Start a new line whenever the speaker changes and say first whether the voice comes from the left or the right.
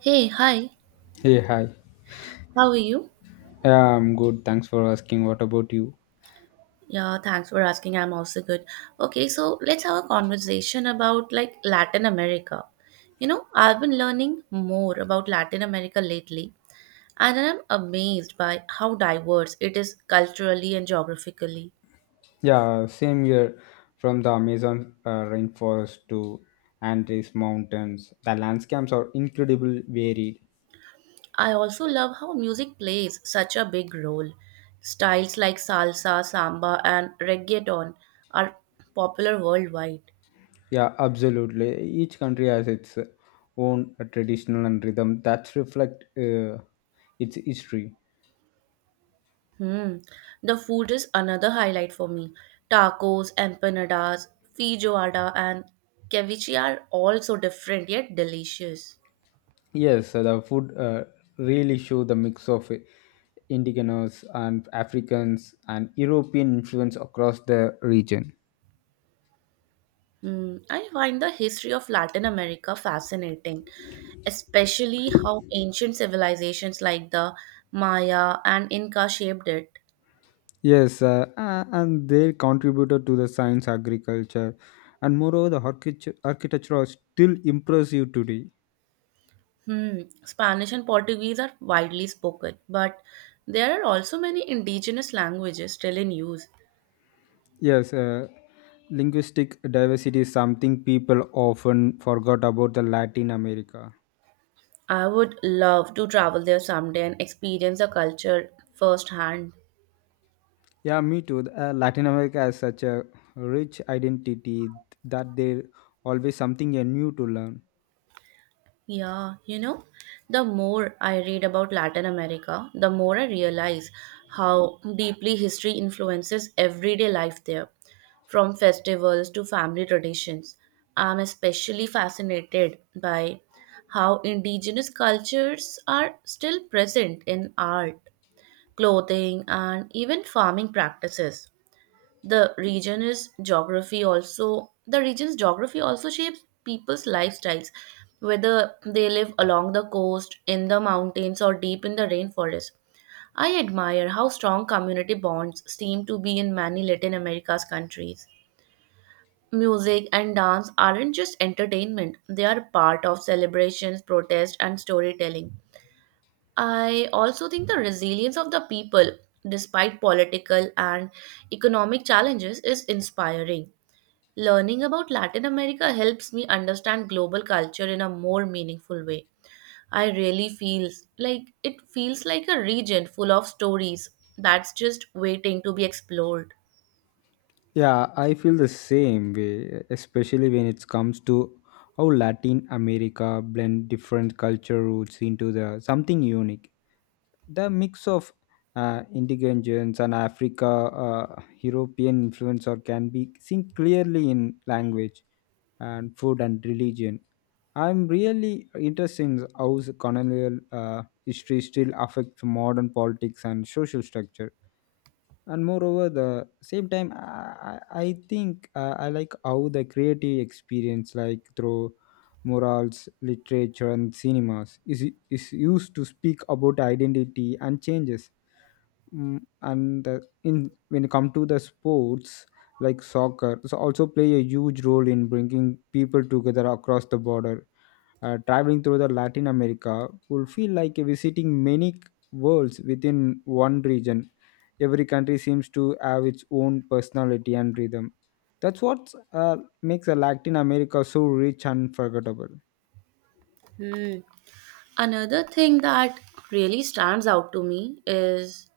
right: Hey, hi.
left: Hey, hi.
right: How are you?
left: Yeah, I'm good. Thanks for asking. What about you?
right: Yeah, thanks for asking. I'm also good. Okay, so let's have a conversation about like Latin America. You know, I've been learning more about Latin America lately, and I'm amazed by how diverse it is culturally and geographically.
left: Yeah, same here. From the Amazon rainforest to Andes mountains, the landscapes are incredibly varied.
right: I also love how music plays such a big role. Styles like salsa, samba, and reggaeton are popular worldwide.
left: Yeah, absolutely. Each country has its own traditional and rhythm that reflect its history.
right: Hmm. The food is another highlight for me. Tacos, empanadas, feijoada, and ceviche are all so different yet delicious.
left: Yes, so the food really show the mix of indigenous and Africans and European influence across the region.
right: Hmm. I find the history of Latin America fascinating, especially how ancient civilizations like the Maya and Inca shaped it.
left: Yes, and they contributed to the science, agriculture, and moreover, the architecture are still impressive today.
right: Hmm. Spanish and Portuguese are widely spoken, but there are also many indigenous languages still in use.
left: Yes, linguistic diversity is something people often forgot about the Latin America.
right: I would love to travel there someday and experience the culture firsthand.
left: Yeah, me too. Latin America has such a rich identity that there always something new to learn.
right: Yeah, you know, the more I read about Latin America, the more I realize how deeply history influences everyday life there, from festivals to family traditions. I'm especially fascinated by how indigenous cultures are still present in art, clothing, and even farming practices. The region's geography also shapes people's lifestyles, whether they live along the coast, in the mountains, or deep in the rainforest. I admire how strong community bonds seem to be in many Latin America's countries. Music and dance aren't just entertainment, they are part of celebrations, protest, and storytelling. I also think the resilience of the people despite political and economic challenges is inspiring. Learning about Latin America helps me understand global culture in a more meaningful way. I really feels like it feels like a region full of stories that's just waiting to be explored.
left: Yeah, I feel the same way, especially when it comes to how Latin America blend different culture roots into the something unique. The mix of indigenous and Africa European influence or can be seen clearly in language and food and religion. I'm really interested in how the colonial history still affects modern politics and social structure, and moreover the same time I think, I like how the creative experience like through morals, literature, and cinemas is used to speak about identity and changes. And the, in when it come to the sports like soccer so also play a huge role in bringing people together across the border. Traveling through the Latin America will feel like visiting many worlds within one region. Every country seems to have its own personality and rhythm. That's what makes a Latin America so rich and forgettable.
right: Hmm. Another thing that really stands out to me is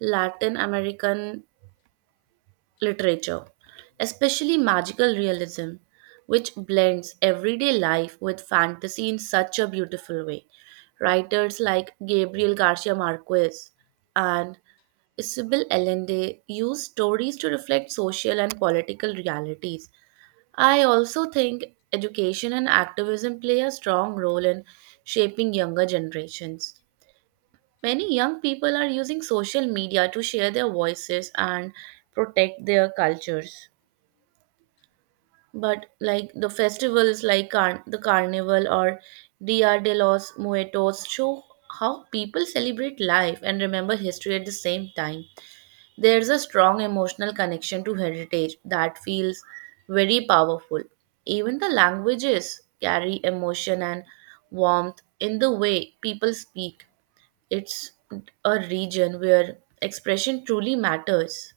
right: Latin American literature, especially magical realism, which blends everyday life with fantasy in such a beautiful way. Writers like Gabriel Garcia Marquez and Isabel Allende use stories to reflect social and political realities. I also think education and activism play a strong role in shaping younger generations. Many young people are using social media to share their voices and protect their cultures, but like the festivals like the carnival or Dia de los Muertos show how people celebrate life and remember history at the same time. There's a strong emotional connection to heritage that feels very powerful. Even the languages carry emotion and warmth in the way people speak. It's a region where expression truly matters.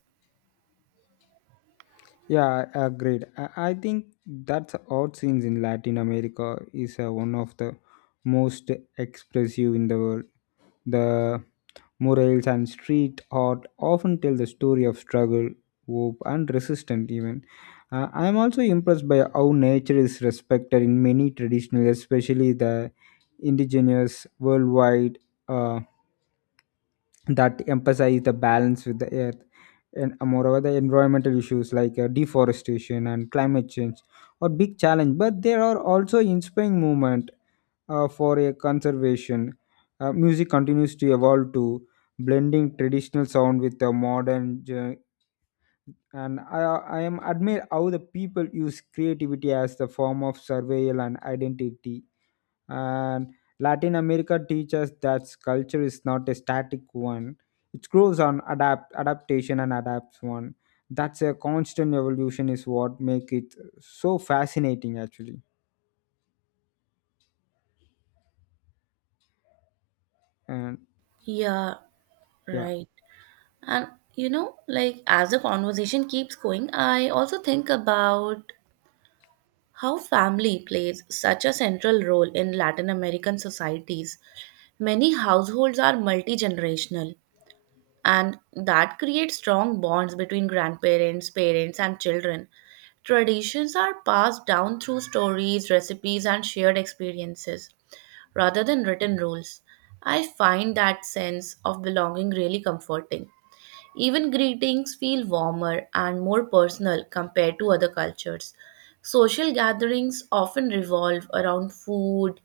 left: Yeah, agreed. I think that's odd scenes in Latin America is one of the most expressive in the world. The murals and street art often tell the story of struggle, hope, and resistance. Even, I am also impressed by how nature is respected in many traditional, especially the indigenous worldwide. Uh, that emphasize the balance with the earth. And moreover the environmental issues like deforestation and climate change are big challenge, but there are also inspiring movement for a conservation. Music continues to evolve to blending traditional sound with the modern and I am admire how the people use creativity as the form of survival and identity. And Latin America teaches that culture is not a static one. It grows on adaptation and adapts one. That's a constant evolution is what make it so fascinating actually. And
right: Yeah,
left: yeah.
right: right. And you know, like as the conversation keeps going, I also think about how family plays such a central role in Latin American societies. Many households are multi generational, and that creates strong bonds between grandparents, parents, and children. Traditions are passed down through stories, recipes, and shared experiences rather than written rules. I find that sense of belonging really comforting. Even greetings feel warmer and more personal compared to other cultures. Social gatherings often revolve around food,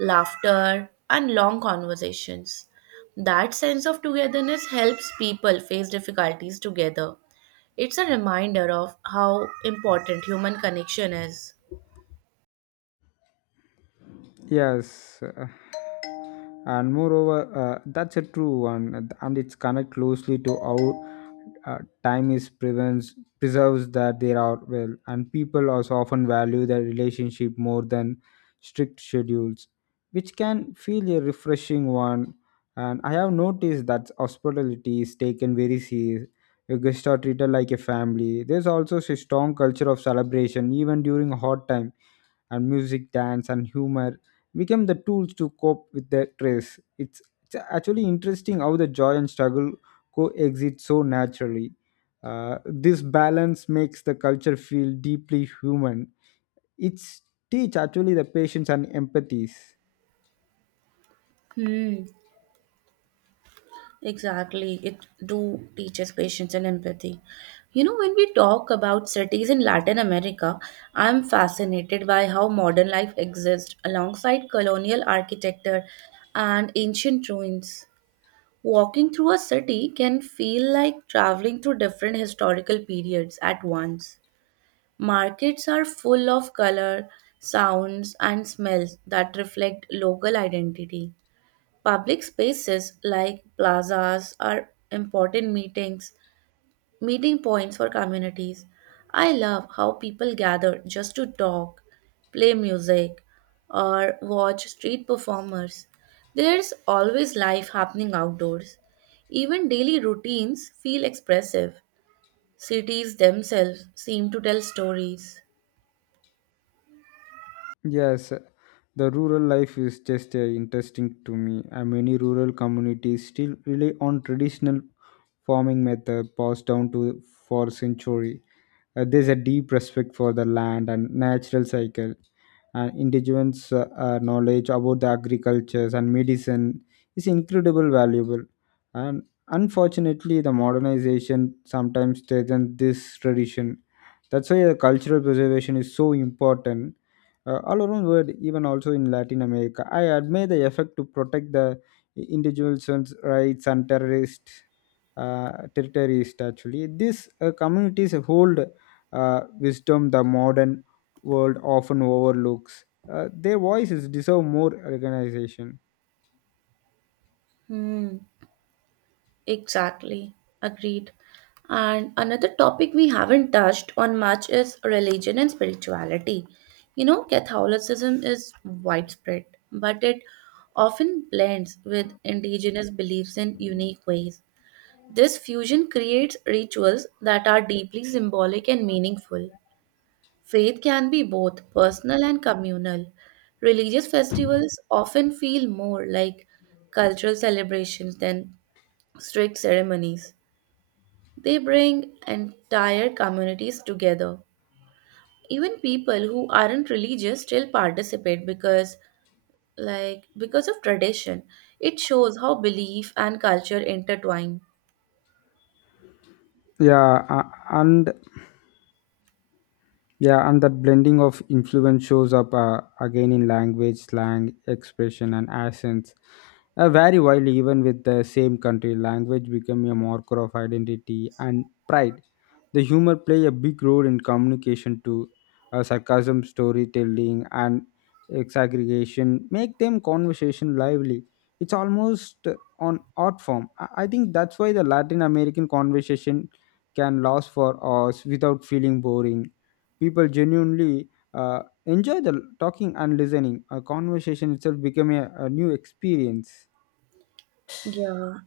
right: laughter, and long conversations. That sense of togetherness helps people face difficulties together. It's a reminder of how important human connection is.
left: Yes, and moreover that's a true one. And it's connect closely to our time is prevents preserves that there are well. And people also often value their relationship more than strict schedules, which can feel a refreshing one. And I have noticed that hospitality is taken very serious. Your guests are treated like a family. There's also a strong culture of celebration even during hard time. And music, dance, and humor became the tools to cope with their stress. It's actually interesting how the joy and struggle coexist so naturally. This balance makes the culture feel deeply human. It's teach actually the patience and empathies.
right: Hmm. Exactly. It do teaches patience and empathy. You know, when we talk about cities in Latin America, I'm fascinated by how modern life exists alongside colonial architecture and ancient ruins. Walking through a city can feel like traveling through different historical periods at once. Markets are full of color, sounds, and smells that reflect local identity. Public spaces like plazas are important meeting points for communities. I love how people gather just to talk, play music, or watch street performers. There's always life happening outdoors. Even daily routines feel expressive. Cities themselves seem to tell stories.
left: Yes, the rural life is just interesting to me. And many rural communities still rely on traditional farming method passed down to for century. There's a deep respect for the land and natural cycle, and indigenous knowledge about the agricultures and medicine is incredible valuable. And unfortunately, the modernization sometimes strengthens this tradition. That's why the cultural preservation is so important. All around world, even also in Latin America, I admire the effort to protect the individuals' rights and terrorists territories actually. These communities hold wisdom the modern world often overlooks. Their voices deserve more recognition.
right: Hmm. Exactly, agreed. And another topic we haven't touched on much is religion and spirituality. You know, Catholicism is widespread, but it often blends with indigenous beliefs in unique ways. This fusion creates rituals that are deeply symbolic and meaningful. Faith can be both personal and communal. Religious festivals often feel more like cultural celebrations than strict ceremonies. They bring entire communities together. Even people who aren't religious still participate because of tradition. It shows how belief and culture intertwine.
left: Yeah uh, and Yeah, and that blending of influence shows up again in language, slang, expression, and accents. Vary widely even with the same country. Language become a marker of identity and pride. The humor play a big role in communication too. Sarcasm, storytelling, and exaggeration make them conversation lively. It's almost on art form. I think that's why the Latin American conversation can last for hours without feeling boring. People genuinely enjoy the talking and listening. A conversation itself become a new experience.
right: Yeah.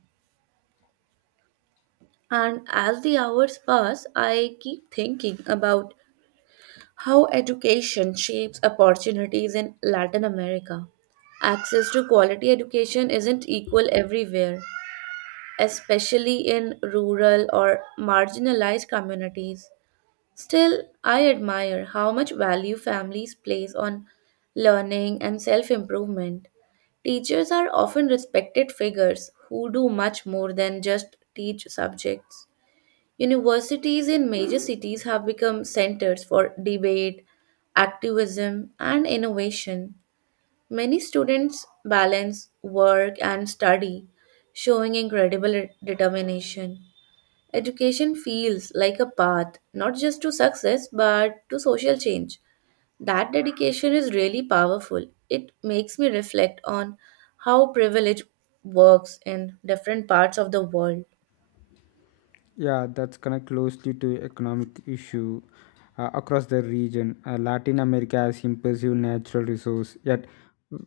right: And as the hours pass, I keep thinking about how education shapes opportunities in Latin America. Access to quality education isn't equal everywhere, especially in rural or marginalized communities. Still, I admire how much value families place on learning and self improvement. Teachers are often respected figures who do much more than just teach subjects. Universities in major cities have become centers for debate, activism, and innovation. Many students balance work and study, showing incredible determination. Education feels like a path, not just to success, but to social change. That dedication is really powerful. It makes me reflect on how privilege works in different parts of the world.
left: Yeah, that's connect closely to economic issue across the region. Latin America has impressive natural resource, yet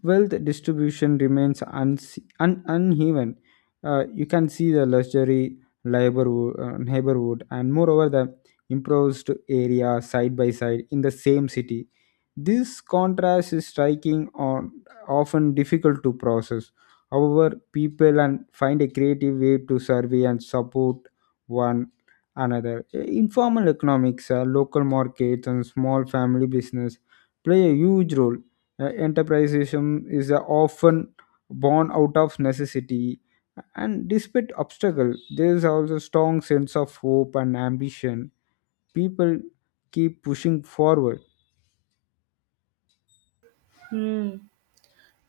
left: wealth distribution remains uneven. You can see the luxury neighborhood, and moreover the improvised area side by side in the same city. This contrast is striking or often difficult to process. However, people and find a creative way to survey and support one another. Informal economics, local markets, and small family business play a huge role. Enterpriseism is often born out of necessity, and despite obstacle, there is also strong sense of hope and ambition. People keep pushing forward.
right: Hmm.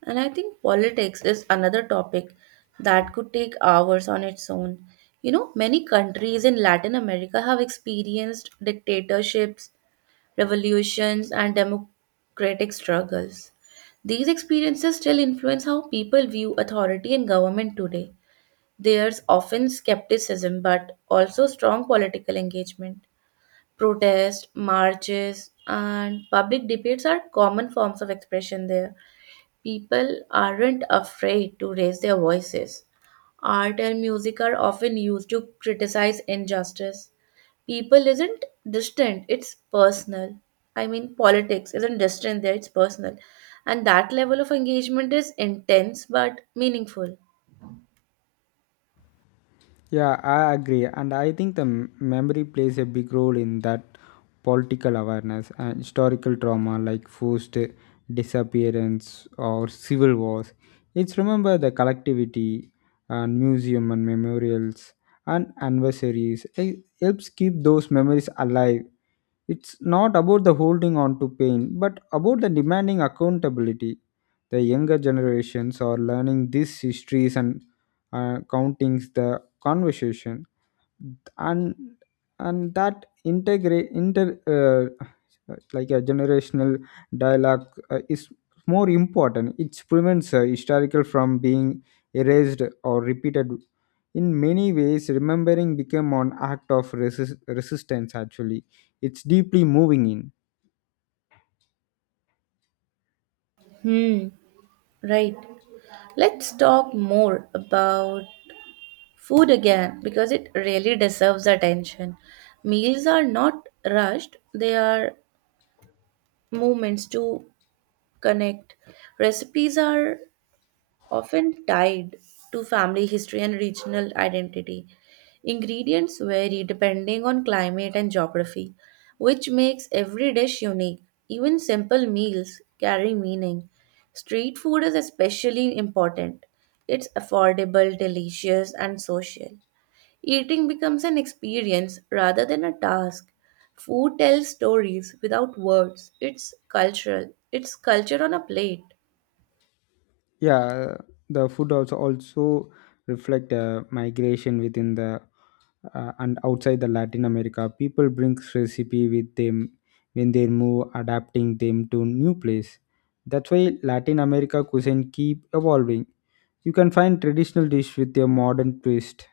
right: And I think politics is another topic that could take hours on its own. You know, many countries in Latin America have experienced dictatorships, revolutions, and democratic struggles. These experiences still influence how people view authority and government today. There's often skepticism, but also strong political engagement. Protests, marches, and public debates are common forms of expression there. People aren't afraid to raise their voices. Art and music are often used to criticize injustice. People isn't distant, it's personal. I mean, politics isn't distant there, it's personal, and that level of engagement is intense but meaningful.
left: Yeah, I agree. And I think the memory plays a big role in that political awareness and historical trauma like forced disappearance or civil wars. It's remember the collectivity and museum and memorials and anniversaries. It helps keep those memories alive. It's not about the holding on to pain, but about the demanding accountability. The younger generations are learning these histories and countings the conversation. And and that integrate inter like a generational dialogue is more important. It prevents historical from being erased or repeated. In many ways, remembering became an act of resistance actually. It's deeply moving in.
right: Hmm, right. Let's talk more about food again because it really deserves attention. Meals are not rushed, they are moments to connect. Recipes are often tied to family history and regional identity. Ingredients vary depending on climate and geography, which makes every dish unique. Even simple meals carry meaning. Street food is especially important. It's affordable, delicious, and social. Eating becomes an experience rather than a task. Food tells stories without words. It's cultural. It's culture on a plate.
left: Yeah, the food also reflect migration within the and outside the Latin America. People brings recipe with them when they move, adapting them to new place. That's why Latin America cuisine keep evolving. You can find traditional dish with a modern twist.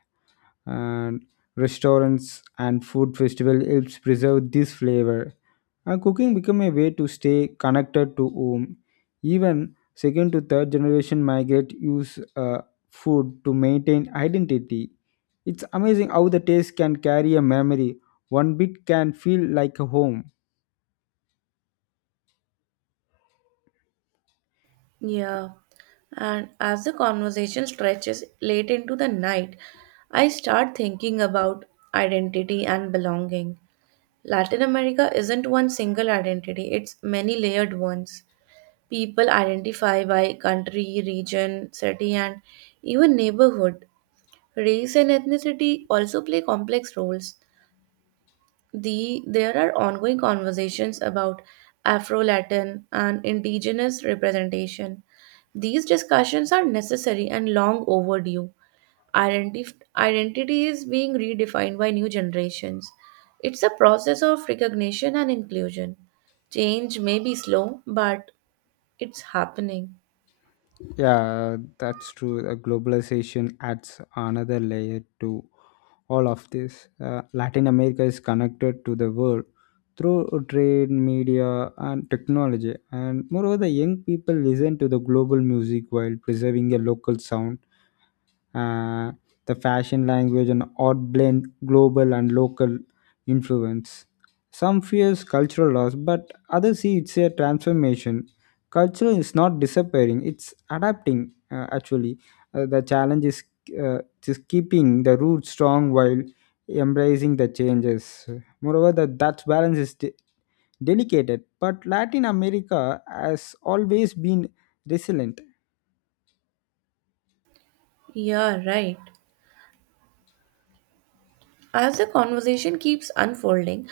left: And restaurants and food festival helps preserve this flavor. Cooking became a way to stay connected to home. Even second to third generation migrant use food to maintain identity. It's amazing how the taste can carry a memory. One bit can feel like a home.
right: Yeah, and as the conversation stretches late into the night, I start thinking about identity and belonging. Latin America isn't one single identity, it's many layered ones. People identify by country, region, city, and even neighborhood. Race and ethnicity also play complex roles. There are ongoing conversations about Afro-Latin and indigenous representation. These discussions are necessary and long overdue. Identity is being redefined by new generations. It's a process of recognition and inclusion. Change may be slow, but it's happening.
left: Yeah, that's true. Globalization adds another layer to all of this. Latin America is connected to the world through trade, media, and technology. And moreover, the young people listen to the global music while preserving a local sound. uh, the fashion language and art blend global and local influence. Some fears cultural loss, but others see it's a transformation. Culture is not disappearing; it's adapting. Actually, the challenge is uh, just keeping the roots strong while embracing the changes. Moreover, that balance is delicate, but Latin America has always been resilient.
right: Yeah, right. As the conversation keeps unfolding,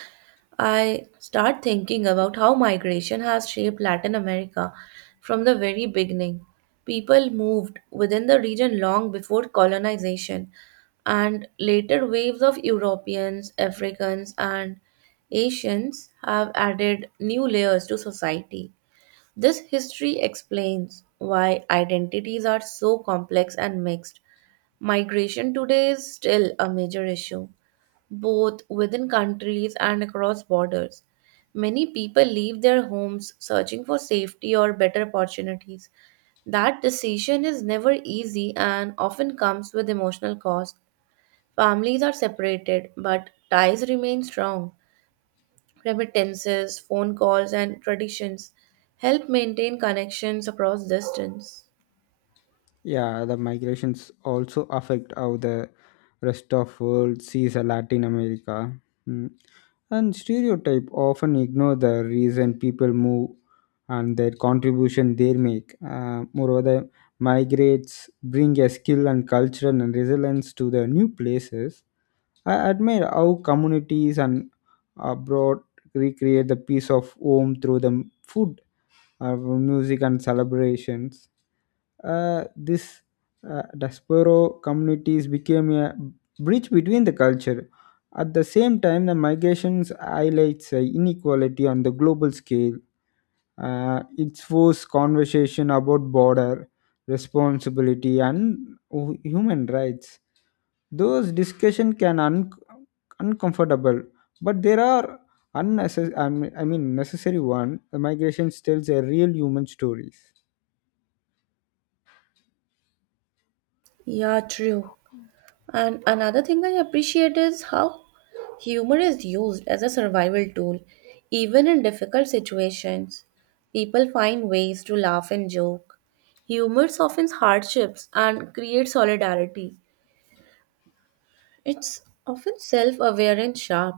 right: I start thinking about how migration has shaped Latin America from the very beginning. People moved within the region long before colonization, and later waves of Europeans, Africans, and Asians have added new layers to society. This history explains why identities are so complex and mixed. Migration today is still a major issue, both within countries and across borders. Many people leave their homes searching for safety or better opportunities. That decision is never easy and often comes with emotional cost. Families are separated, but ties remain strong. Remittances, phone calls, and traditions help maintain connections across distance.
left: Yeah, the migrations also affect how the rest of world sees a Latin America. Mm. And stereotype often ignore the reason people move and their contribution they make. Moreover, the migrates bring a skill and culture and resilience to the new places. I admire how communities and abroad recreate the peace of home through the food of music and celebrations. This Diaspora communities became a bridge between the culture. At the same time, the migrations highlights inequality on the global scale. It forced conversation about border responsibility and human rights. Those discussion can uncomfortable, but there are unnecessary. I mean necessary one. The migration tells a real human stories.
right: Yeah, true. And another thing I appreciate is how humor is used as a survival tool. Even in difficult situations, people find ways to laugh and joke. Humor softens hardships and creates solidarity. It's often self aware and sharp,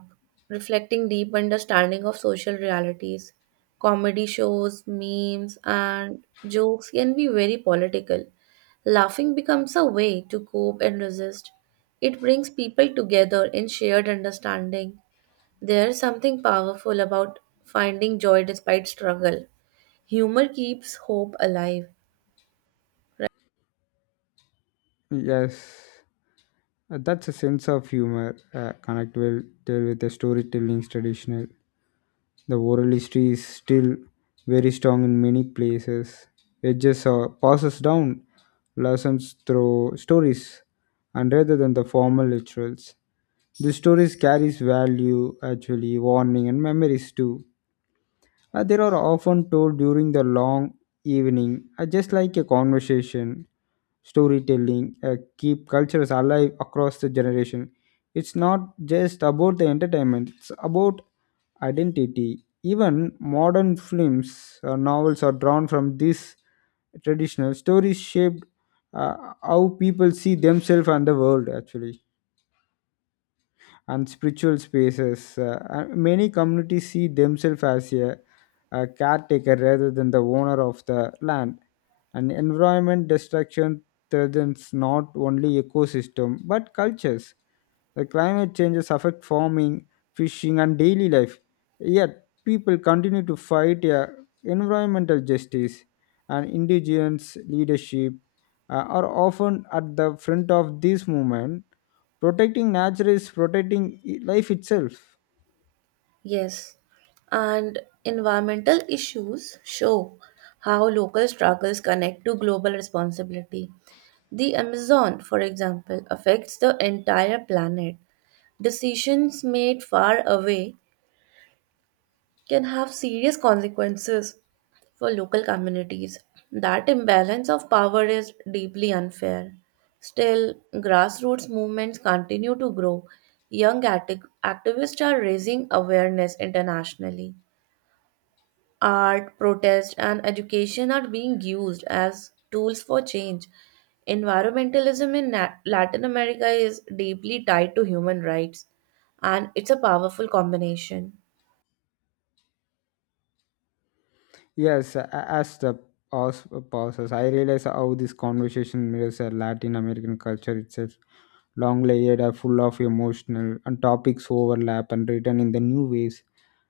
right: reflecting deep understanding of social realities. Comedy shows, memes, and jokes can be very political. Laughing becomes a way to cope and resist. It brings people together in shared understanding. There's something powerful about finding joy despite struggle. Humor keeps hope alive.
left: Yes, that's a sense of humor. Connect well tell with the storytelling traditional. The oral history is still very strong in many places. It just passes down lessons through stories and rather than the formal rituals. The stories carries value, actually, warning and memories too. They are often told during the long evening, just like a conversation. Storytelling, keep cultures alive across the generation. It's not just about the entertainment, it's about identity. Even modern films or novels are drawn from these traditional stories shaped uh, how people see themselves and the world actually. And spiritual spaces. Many communities see themselves as a caretaker rather than the owner of the land. And environment destruction threatens not only ecosystem but cultures. The climate changes affect farming, fishing, and daily life. Yet people continue to fight a environmental justice. And indigenous leadership are often at the front of this movement. Protecting nature is protecting life itself.
right: Yes. And environmental issues show how local struggles connect to global responsibility. The Amazon, for example, affects the entire planet. Decisions made far away can have serious consequences for local communities. That imbalance of power is deeply unfair. Still, grassroots movements continue to grow. Young activists are raising awareness internationally. Art, protest, and education are being used as tools for change. Environmentalism in Latin America is deeply tied to human rights, and it's a powerful combination.
left: Yes, as the pause pauses, I realize how this conversation mirrors a Latin American culture itself. Long, layered, are full of emotional, and topics overlap and written in the new ways.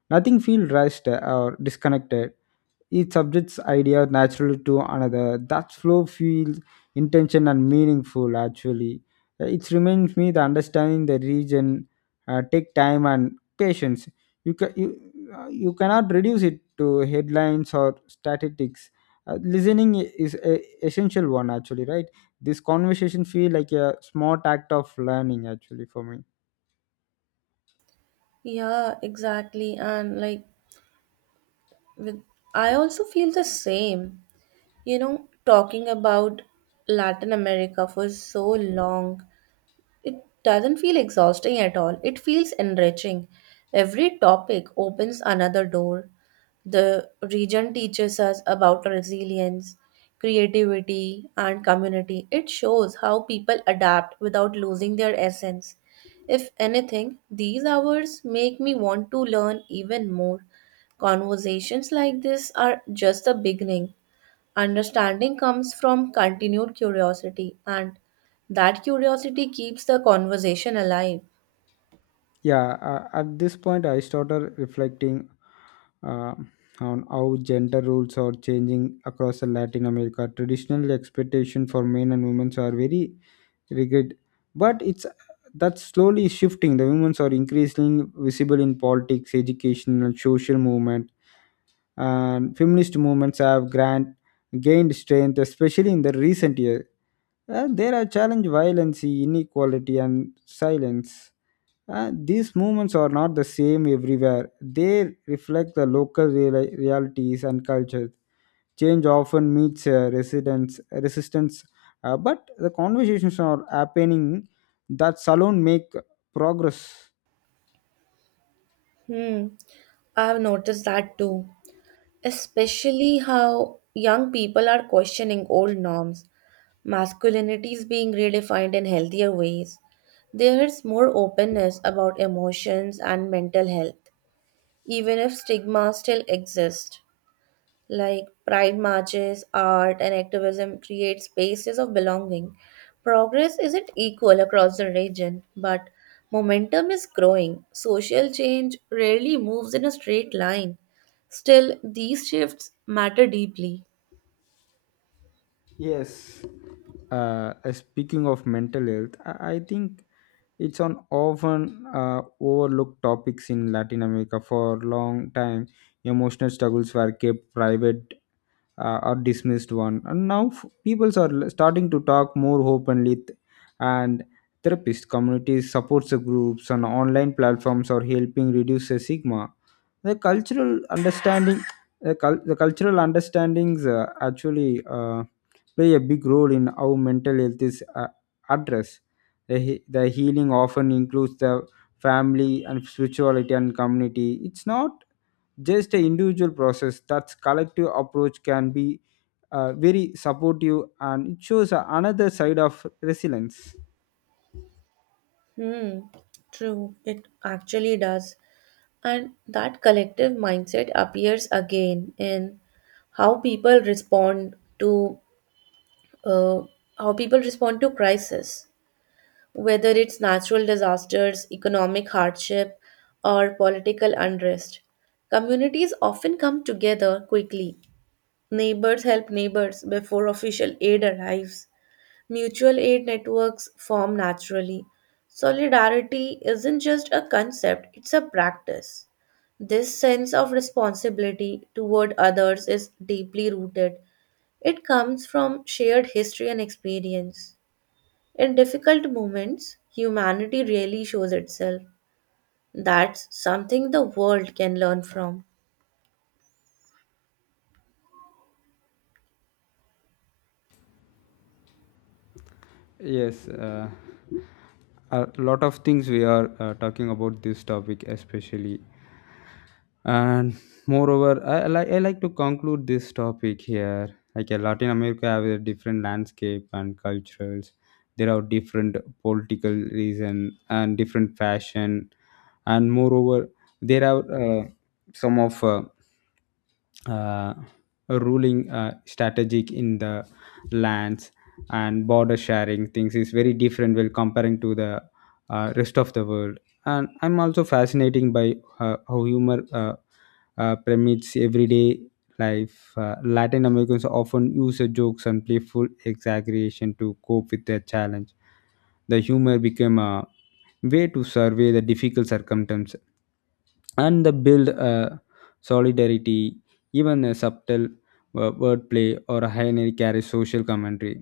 left: Nothing feels rushed or disconnected. Each subject's idea naturally to another. That flow feels intention and meaningful actually. It reminds me the understanding the region take time and patience. You, ca- you, you cannot reduce it to headlines or statistics. Listening is a essential one actually, right? This conversation feel like a smart act of learning actually for me.
right: Yeah, exactly. And like with I also feel the same. You know, talking about Latin America for so long, it doesn't feel exhausting at all. It feels enriching. Every topic opens another door. The region teaches us about resilience, creativity, and community. It shows how people adapt without losing their essence. If anything, these hours make me want to learn even more. Conversations like this are just the beginning. Understanding comes from continued curiosity, and that curiosity keeps the conversation alive.
left: Yeah, at this point I started reflecting uh, on how gender roles are changing across the Latin America. Traditional expectation for men and women are very rigid, but it's that's slowly shifting. The women are increasingly visible in politics, education, and social movement, and feminist movements have gained strength, especially in the recent year. There are challenge violence, inequality, and silence. These movements are not the same everywhere. They reflect the local realities and cultures. Change often meets resistance, but the conversations are happening. That alone make progress.
right: Hmm, I've noticed that too, especially how young people are questioning old norms. Masculinity is being redefined in healthier ways. There is more openness about emotions and mental health, even if stigma still exists. Like pride marches, art, and activism create spaces of belonging. Progress isn't equal across the region, but momentum is growing. Social change rarely moves in a straight line. Still, these shifts matter deeply.
left: Yes. Speaking of mental health, I think it's an often overlooked topics in Latin America for a long time. Emotional struggles were kept private or dismissed one. And now peoples are starting to talk more openly and therapist communities supports groups and online platforms are helping reduce the stigma. the cultural understanding the cultural understandings actually play a big role in how mental health is addressed. The healing often includes the family and spirituality and community. It's not just an individual process. That collective approach can be very supportive. And it shows another side of resilience.
right: Hmm, true, it actually does. And that collective mindset appears again in how people respond to uh, crisis, whether it's natural disasters, economic hardship, or political unrest. Communities often come together quickly. Neighbors help neighbors before official aid arrives. Mutual aid networks form naturally. Solidarity isn't just a concept, it's a practice. This sense of responsibility toward others is deeply rooted. It comes from shared history and experience. In difficult moments, humanity really shows itself. That's something the world can learn from.
left: Yes, a lot of things we are talking about this topic especially. And moreover, I like to conclude this topic here. Like, Latin America have a different landscape and cultures. There are different political reason and different fashion. And moreover, there are some of uh, ruling strategic in the lands. And border sharing things is very different when comparing to the rest of the world. And I'm also fascinating by how humor permeates everyday life. Latin Americans often use the jokes and playful exaggeration to cope with their challenge. The humor became a way to survey the difficult circumstances and the build a solidarity. Even a subtle wordplay or a high carries social commentary.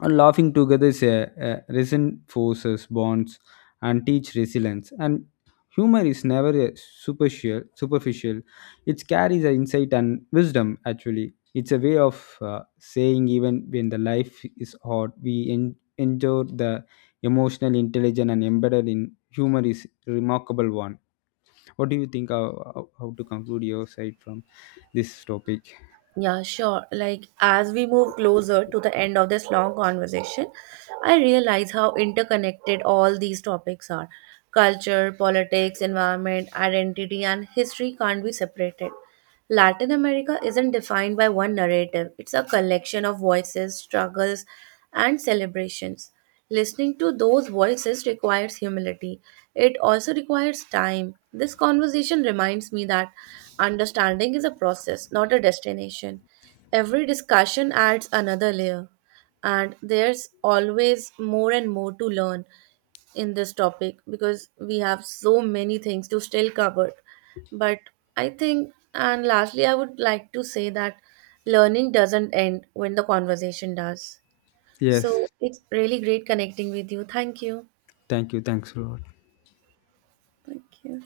left: And laughing together is a resin bonds and teach resilience. And humor is never a superficial. It carries an insight and wisdom actually. It's a way of saying even when the life is hard we endure. The emotional intelligence and embedded in humor is remarkable one. What do you think, how to conclude your side from this topic?
right: Yeah, sure. Like, as we move closer to the end of this long conversation, I realize how interconnected all these topics are. Culture, politics, environment, identity, and history can't be separated. Latin America isn't defined by one narrative, it's a collection of voices, struggles, and celebrations. Listening to those voices requires humility. It also requires time. This conversation reminds me that understanding is a process, not a destination. Every discussion adds another layer, and there's always more and more to learn in this topic because we have so many things to still cover. But I think, and lastly, I would like to say that learning doesn't end when the conversation does.
left: Yes,
right: So it's really great connecting with you. Thank you.
left: thank you. Thanks a lot.
right: Thank you.